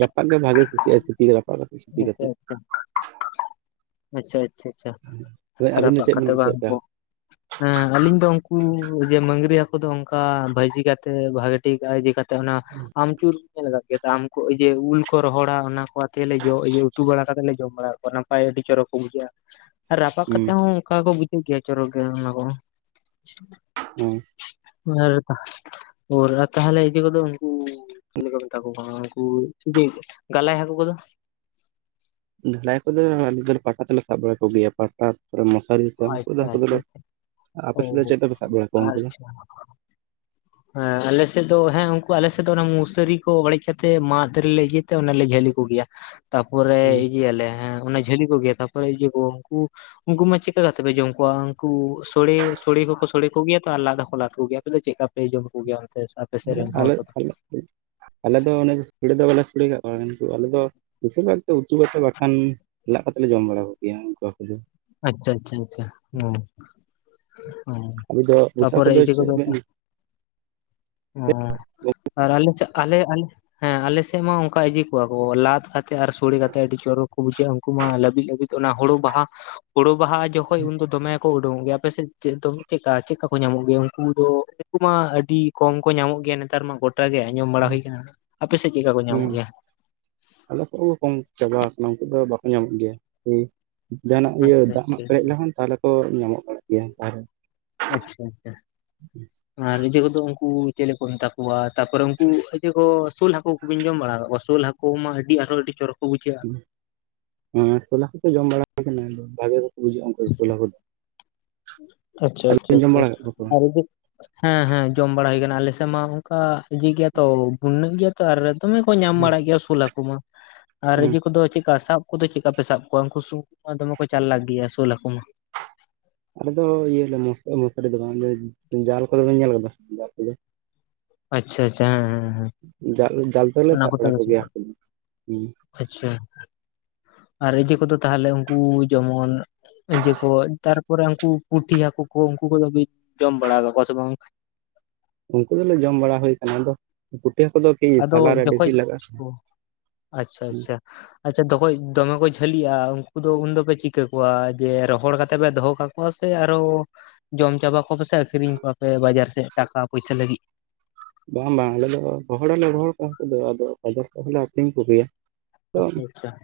ᱨᱟᱯᱟᱜ ᱜᱮ ᱵᱷᱟᱜᱤ ᱠᱩᱥᱤᱜᱼᱟ ᱥᱤᱯᱤ ᱨᱟᱯᱟᱜ ᱠᱟᱛᱮ ᱥᱤᱯᱤ ᱟᱪᱪᱷᱟ ᱠᱟᱛᱮᱜ᱾ ᱟᱪᱪᱷᱟ ᱟᱪᱪᱷᱟ ᱟᱪᱪᱷᱟ ᱟᱵᱤᱱ ᱫᱚ ᱨᱟᱯᱟᱜ ᱪᱮᱫ ᱠᱟᱛᱮ ᱵᱤᱱ ᱵᱟᱝ ᱠᱩᱥᱤᱭᱟᱜ ᱛᱮ ᱦᱮᱸ ᱟᱞᱤᱧ ᱫᱚ ᱩᱝᱠᱩ ᱡᱮ ᱢᱝᱨᱤ ᱦᱟᱹᱠᱩ ᱫᱚ ᱚᱝᱠᱟ ᱵᱷᱟᱹᱡᱤ ᱠᱟᱛᱮ ᱵᱷᱟᱜᱤ ᱴᱷᱤᱠ ᱟᱭᱡᱤ ᱠᱟ ᱚᱱᱟ ᱟᱢᱪᱩᱨ ᱠᱚ ᱧᱮᱞ ᱠᱟᱜ ᱠᱮᱭᱟ ᱛᱚ ᱩᱞ ᱠᱚ ᱨᱚᱦᱚᱲᱟ ᱚᱱᱟ ᱮᱱᱟ ᱛᱮᱜᱮᱞᱮ ᱡᱚ ᱤᱭᱟᱹ ᱩᱛᱩ ᱵᱟᱲᱟ ᱠᱟᱛᱮᱜ ᱞᱮ ᱡᱚᱢ ᱵᱟᱲᱟ ᱠᱟᱜ ᱠᱚᱣᱟ, ᱱᱟᱯᱟᱭ ᱟᱹᱰᱤ ᱪᱚᱨᱚᱠ ᱠᱚ ᱵᱩᱡᱷᱟᱹᱜᱼᱟ᱾ ᱨᱟᱯᱟᱜ ᱠᱟᱛᱮ ᱦᱩᱸ ᱦᱚᱸ ᱚᱝᱠᱟ ᱠᱚ ᱵᱩᱡᱷᱟᱹᱜ ᱜᱮᱭᱟ ᱪᱚᱨᱚᱠ ᱜᱮ ᱚᱱᱟ ᱠᱚᱦᱚᱸ᱾ ᱦᱩᱸ ᱢᱟᱨᱮᱛᱟ, ᱛᱟᱦᱚᱼᱞᱮ ᱤᱡᱮ ᱠᱚ ᱫᱚ ᱩᱱᱠᱩ ᱪᱮᱫ ᱞᱮᱠᱟ ᱢᱮᱛᱟ ᱠᱚ ᱠᱟᱱᱟ ᱩᱱ ᱠᱩ ᱵᱤᱥ ᱠᱟᱞᱟᱭ ᱦᱟᱠᱩ ᱠᱚᱫᱚ ᱡᱷᱟᱞᱟᱭ ᱠᱚᱫᱚ ᱟᱞᱮ ᱫᱚ ᱯᱟᱴᱟ ᱛᱮᱞᱮ ᱥᱟᱵ ᱵᱟᱲᱟ ᱠᱚ ᱜᱮᱭᱟ ᱯᱟᱴᱟ ᱢᱚᱥᱟᱨᱤ ᱩᱱᱠᱩ ᱫᱚ ᱟᱪᱪᱷᱟ ᱦᱟᱠᱩ ᱫᱚ ᱟᱪᱪᱷᱟ ᱞᱮ ᱟᱯᱮ ᱥᱮᱫ ᱫᱚ ᱚ ᱪᱮᱫ ᱛᱮ ᱯᱮ ᱥᱟᱵ ᱵᱟᱲᱟ ᱠᱚᱣᱟ ᱩᱱᱠᱩ ᱫᱚ ᱟᱪᱪᱷᱟ ᱦᱮᱸ ᱟᱞᱮᱥᱮᱜ ᱫᱚ ᱦᱮᱸ ᱩᱱᱠᱩ ᱟᱞᱮᱥᱮᱜ ᱫᱚ ᱚᱱᱟ ᱢᱚᱥᱟᱹᱨᱤ ᱠᱚ ᱚᱹᱲᱮᱡ ᱠᱟᱛᱮ ᱢᱟᱫᱽ ᱨᱮᱞᱮ ᱤᱭᱟᱹ ᱛᱮ ᱚᱱᱮ ᱡᱷᱟᱹᱞᱤ ᱠᱚᱜ ᱜᱮᱭᱟ ᱛᱟᱯᱚᱨᱮ ᱦᱮᱸ ᱤᱭᱟᱹᱞᱮ ᱦᱮᱸ ᱚᱱᱮ ᱡᱷᱟᱹᱞᱤ ᱠᱚ ᱜᱮᱭᱟ ᱛᱟᱯᱚᱨ ᱤᱭᱟᱹ ᱠᱚ ᱩᱱᱠᱩ, ᱩᱝᱠᱩ ᱢᱟ ᱪᱮᱜᱠᱟ ᱠᱟᱛᱮ ᱯᱮ ᱡᱚᱢ ᱠᱚᱣᱟ ᱩᱝᱠᱩ ᱥᱚᱲᱮ ᱥᱚᱲᱮ ᱠᱚᱠᱚ ᱥᱚᱲᱮ ᱠᱚᱜᱮᱭᱟ ᱛᱚ ᱟᱨ ᱞᱟᱫ ᱦᱚᱸᱠᱚ ᱞᱟᱫ ᱠᱚᱜᱮᱭᱟ ᱟᱯᱮ ᱫᱚ ᱪᱮᱜᱠᱟ? ᱵᱟᱯᱮ ᱡᱚᱢ ᱠᱚᱜᱮᱭᱟ ᱚᱱᱛᱮ ᱥᱟᱯ, ᱟᱞᱮ ᱟᱞᱮ ᱫᱚ ᱚᱱᱮ ᱥᱚᱲᱮ ᱫᱚ ᱵᱟᱞᱮ ᱥᱚᱲᱮ ᱠᱟᱫ ᱠᱚᱣᱟ ᱠᱤᱱᱛᱩ ᱟᱞᱮ ᱫᱚ ᱵᱮᱥᱤᱨ ᱵᱷᱟᱜᱛᱮ ᱩᱛᱩ ᱠᱟᱛᱮᱜ ᱵᱟᱠᱷᱟᱱ ᱞᱟᱜ ᱠᱟᱛᱮ ᱞᱮ ᱡᱚᱢ ᱵᱟᱲᱟ ᱠᱚᱜᱮᱭᱟ ᱩᱝᱠᱩ ᱦᱟᱹᱠᱩ ᱫᱚ᱾ ᱟᱪᱪᱷᱟ ᱟᱪᱪᱷᱟ ᱟᱪᱪᱷᱟ ᱦᱩᱸ ᱦᱚᱸ ᱟᱵᱚ ᱫᱚ ᱵᱚᱥᱟ ᱛᱟᱯᱚᱨᱮ ᱤᱭᱟᱹ ᱪᱮᱫ ᱠᱚᱫᱚ ᱵᱮᱱ ᱠᱚ ᱚ ᱟᱞᱮ ᱟᱞᱮ ᱟᱞᱮ ᱦᱮᱸ ᱟᱞᱮᱥᱮᱜ ᱢᱟ ᱚᱝᱠᱟ ᱤᱭᱟᱹ ᱠᱚᱣᱟ ᱠᱚ ᱞᱟᱫ ᱠᱟᱛᱮᱜ ᱟᱨ ᱥᱚᱲᱮ ᱠᱟᱛᱮᱜ ᱟᱹᱰᱤ ᱪᱚᱨᱚᱠ ᱠᱚ ᱵᱩᱡᱷᱟᱹᱜᱼᱟ, ᱩᱝᱠᱩ ᱢᱟ ᱞᱟᱹᱵᱤᱜ ᱞᱟᱹᱵᱤᱜ ᱚᱱᱟ ᱦᱳᱲᱩ ᱵᱟᱦᱟ ᱦᱳᱲᱩ ᱵᱟᱦᱟ ᱡᱚᱠᱷᱚᱡ ᱩᱱᱫᱚ ᱫᱚᱢᱮ ᱠᱚ ᱩᱰᱩᱝᱚᱜ ᱜᱮᱭᱟ ᱟᱯᱮᱥᱮᱜ ᱪᱮᱫ ᱪᱮᱜᱠᱟ ᱪᱮᱜᱠᱟ ᱠᱚ ᱧᱟᱢᱚᱜ ᱜᱮᱭᱟ? ᱩᱝᱠᱩ ᱫᱚ ᱩᱝᱠᱩ ᱢᱟ ᱟᱹᱰᱤ ᱠᱚᱢ ᱠᱚ ᱧᱟᱢᱚᱜ ᱜᱮᱭᱟ ᱱᱮᱛᱟᱨ ᱢᱟ ᱜᱚᱴᱟ ᱜᱮ ᱟᱸᱡᱚᱢ ᱵᱟᱲᱟ ᱦᱩᱭ ᱟᱠᱟᱱᱟ ᱟᱯᱮ ᱥᱮᱫ ᱪᱮᱫ ᱠᱟ ᱠᱚ ᱧᱟᱢᱚᱜ ᱦᱮᱸ ᱜᱮᱭᱟ᱾ ᱟᱞᱮ ᱥᱮ ᱠᱚᱢ ᱪᱟᱵᱟ ᱟᱠᱟᱱᱟ ᱩᱱᱠᱩ ᱫᱚ ᱵᱟᱠᱚ ᱧᱟᱢᱚᱜ ᱜᱮᱭᱟ᱾ ᱡᱟᱸᱦᱟᱱᱟᱜ ᱤᱭᱟᱹ ᱟᱪᱪᱷᱟ ᱫᱟᱜ ᱢᱟᱜ ᱯᱮᱨᱮᱡ ᱟᱪᱪᱷᱟ ᱞᱮᱠᱷᱟᱱ ᱛᱟᱦᱞᱮ ᱠᱚ ᱧᱟᱢᱚᱜ ᱵᱟᱲᱟᱜ ᱜᱮᱭᱟᱮ ᱛᱟᱦᱚᱞᱮ᱾ ᱟᱪᱪᱷᱟ ᱟᱪᱪᱷᱟ᱾ ᱟᱨ ᱤᱡᱮ ᱠᱚᱫᱚ ᱩᱱᱠᱩ ᱪᱮᱞᱮ ᱠᱚ ᱢᱮᱛᱟ ᱠᱚᱣᱟ ᱛᱟᱯᱚᱨᱮ ᱩᱱᱠᱩ ᱤᱡᱮ ᱠᱚ ᱥᱩᱞ ᱦᱟᱹᱠᱩ ᱠᱚᱜᱤᱧ ᱡᱚᱢ ᱵᱟᱲᱟ ᱟᱠᱟᱟᱜ ᱠᱚᱣᱟ ᱥᱩᱞ ᱦᱟᱹᱠᱩ ᱟᱠᱚ ᱢᱟ ᱟᱹᱰᱤ ᱟᱨᱚ ᱟᱹᱰᱤ ᱪᱚᱨᱚᱠ ᱠᱚ ᱵᱩᱡᱷᱟᱹᱜᱼᱟ᱾ ᱦᱮᱸ ᱥᱳᱞ ᱦᱟᱠᱳ ᱠᱚ ᱡᱚᱢ ᱵᱟᱲᱟ ᱠᱟᱱᱟ ᱵᱷᱟᱜᱮ ᱵᱟᱠᱚ ᱵᱩᱡᱟᱹᱜᱼᱟ ᱩᱱᱠᱩ ᱫᱚ ᱥᱳᱞ ᱠᱚᱫᱚ᱾ ᱟᱪᱪᱷᱟ ᱟᱪᱪᱷᱟ ᱡᱚᱢ ᱟᱪᱪᱷᱟ ᱵᱟᱲᱟ ᱠᱟᱜ ᱠᱚᱣᱟ ᱥᱮ ᱵᱟᱝ? ᱟᱨ ᱦᱮᱸ ᱦᱮᱸ ᱡᱚᱢ ᱵᱟᱲᱟ ᱦᱩᱭ ᱟᱠᱟᱱᱟ ᱟᱞᱮ ᱥᱮᱫ ᱢᱟ ᱚᱱᱠᱟ ᱤᱭᱟᱹ ᱜᱮᱭᱟ ᱛᱚ ᱵᱱᱹ ᱜᱮᱭᱟ ᱛᱚ ᱟᱨ ᱫᱚᱢᱮ ᱠᱚ ᱧᱟᱢ ᱵᱟᱲᱟᱜ ᱜᱮᱭᱟ ᱥᱩᱞ ᱦᱟᱠᱩ ᱢᱟ᱾ ᱟᱨ ᱦᱮᱸ ᱨᱮᱡᱮ ᱠᱚᱫᱚ ᱪᱮᱫᱠᱟ ᱥᱟᱵ ᱠᱚᱫᱚ ᱪᱮᱫᱮᱠᱟ ᱯᱮ ᱥᱟᱵ ᱠᱚᱣᱟ ᱩᱱᱠᱩ ᱥ ᱠᱚ ᱫᱚᱢᱮ ᱠᱚ ᱪᱟᱨᱞᱟ ᱜᱮᱭᱟ ᱥᱩᱞ ᱦᱟᱠᱩ ᱢᱟ᱾ ᱟᱞᱮ ᱫᱚ ᱤᱭᱟᱹᱞᱮ ᱢᱚ ᱢᱚᱥᱟᱨᱤ ᱫᱚᱵᱟᱝ ᱡᱟᱞ ᱠᱚᱫᱚᱞᱮ ᱧᱮᱞ ᱟᱠᱟᱫᱟ ᱡᱟᱞ ᱠᱚᱫᱚ ᱟᱪᱷᱟ ᱟᱪᱷᱟ ᱦᱮᱸ ᱦᱮᱸᱮᱸ ᱡᱟᱞ ᱡᱟᱞ ᱛᱮᱞᱮ ᱥᱟᱵ ᱵᱟᱲᱟ ᱠᱚᱜᱮᱭᱟ ᱦᱟᱹᱠᱩ ᱫᱚ ᱦᱮᱸ ᱟᱪᱪᱷᱟ ᱟᱨ ᱤᱡᱮ ᱠᱚᱫᱚ ᱛᱟᱦᱚᱞᱮ ᱩᱱᱠᱩ ᱡᱮᱢᱚᱱ ᱡᱮ ᱠᱚ ᱛᱟᱨᱯᱚᱨᱮ ᱩᱱᱠᱩ ᱯᱩᱴᱷᱤ ᱦᱟᱹᱠᱩ ᱠᱚ ᱩᱱᱠᱩ ᱠᱚ ᱡᱚᱢ ᱵᱟᱲᱟ ᱠᱟᱠᱚᱣᱟ ᱥᱮ ᱵᱟᱝ? ᱩᱱᱠᱩ ᱫᱚᱞᱮ ᱡᱚᱢ ᱵᱟᱲᱟ ᱦᱩᱭ ᱟᱠᱟᱱᱟ ᱟᱫᱚ ᱯᱩᱸᱴᱷᱤᱟᱹ ᱦᱟᱠᱩ ᱫᱚ ᱟᱫᱚ ᱯᱷᱚᱞᱟᱨ ᱵᱮᱥᱤ ᱡᱚᱠᱷᱚᱡ ᱞᱟᱜᱟ ᱟ ᱟᱪᱷᱟ ᱫᱚᱠᱷᱚᱡ ᱫᱚᱢᱮ ᱠᱚ ᱡᱷᱟᱹᱞᱤᱜᱼᱟ ᱩᱱᱠᱩ ᱫᱚ ᱩᱱ ᱫᱚᱯᱮ ᱪᱤᱠᱟᱹ ᱠᱚᱣᱟ ᱡᱮ ᱨᱚᱦᱚᱲ ᱠᱟᱛᱮ ᱯᱮ ᱫᱚᱦᱚ ᱠᱟᱜᱣᱟ ᱠᱚᱣᱟ ᱥᱮ ᱟᱨᱚ ᱡᱚᱢ ᱪᱟᱵᱟ ᱠᱚᱜ ᱯᱮ ᱥᱮ ᱟᱹᱠᱷᱨᱤᱧ ᱠᱚᱣᱟᱯᱮ ᱵᱟᱡᱟᱨ ᱥᱮᱫ ᱴᱟᱠᱟ ᱯᱩᱭᱥᱟ ᱞᱟᱹᱜᱤᱫ ᱵᱟᱝ ᱵᱟᱝ ᱟᱞᱮ ᱫᱚ ᱨᱚᱦᱚᱲᱮ ᱨᱚᱦᱚᱲ ᱠᱚᱣᱟ ᱦᱟᱠᱳ ᱫᱚ ᱵᱟᱡᱟᱨ ᱠᱚᱦᱞᱮ ᱟᱠᱷᱨᱤᱧ ᱠᱚ ᱜᱮᱭᱟ᱾ [unintelligible] ᱟᱪᱪᱷᱟ ᱟᱪᱪᱷᱟ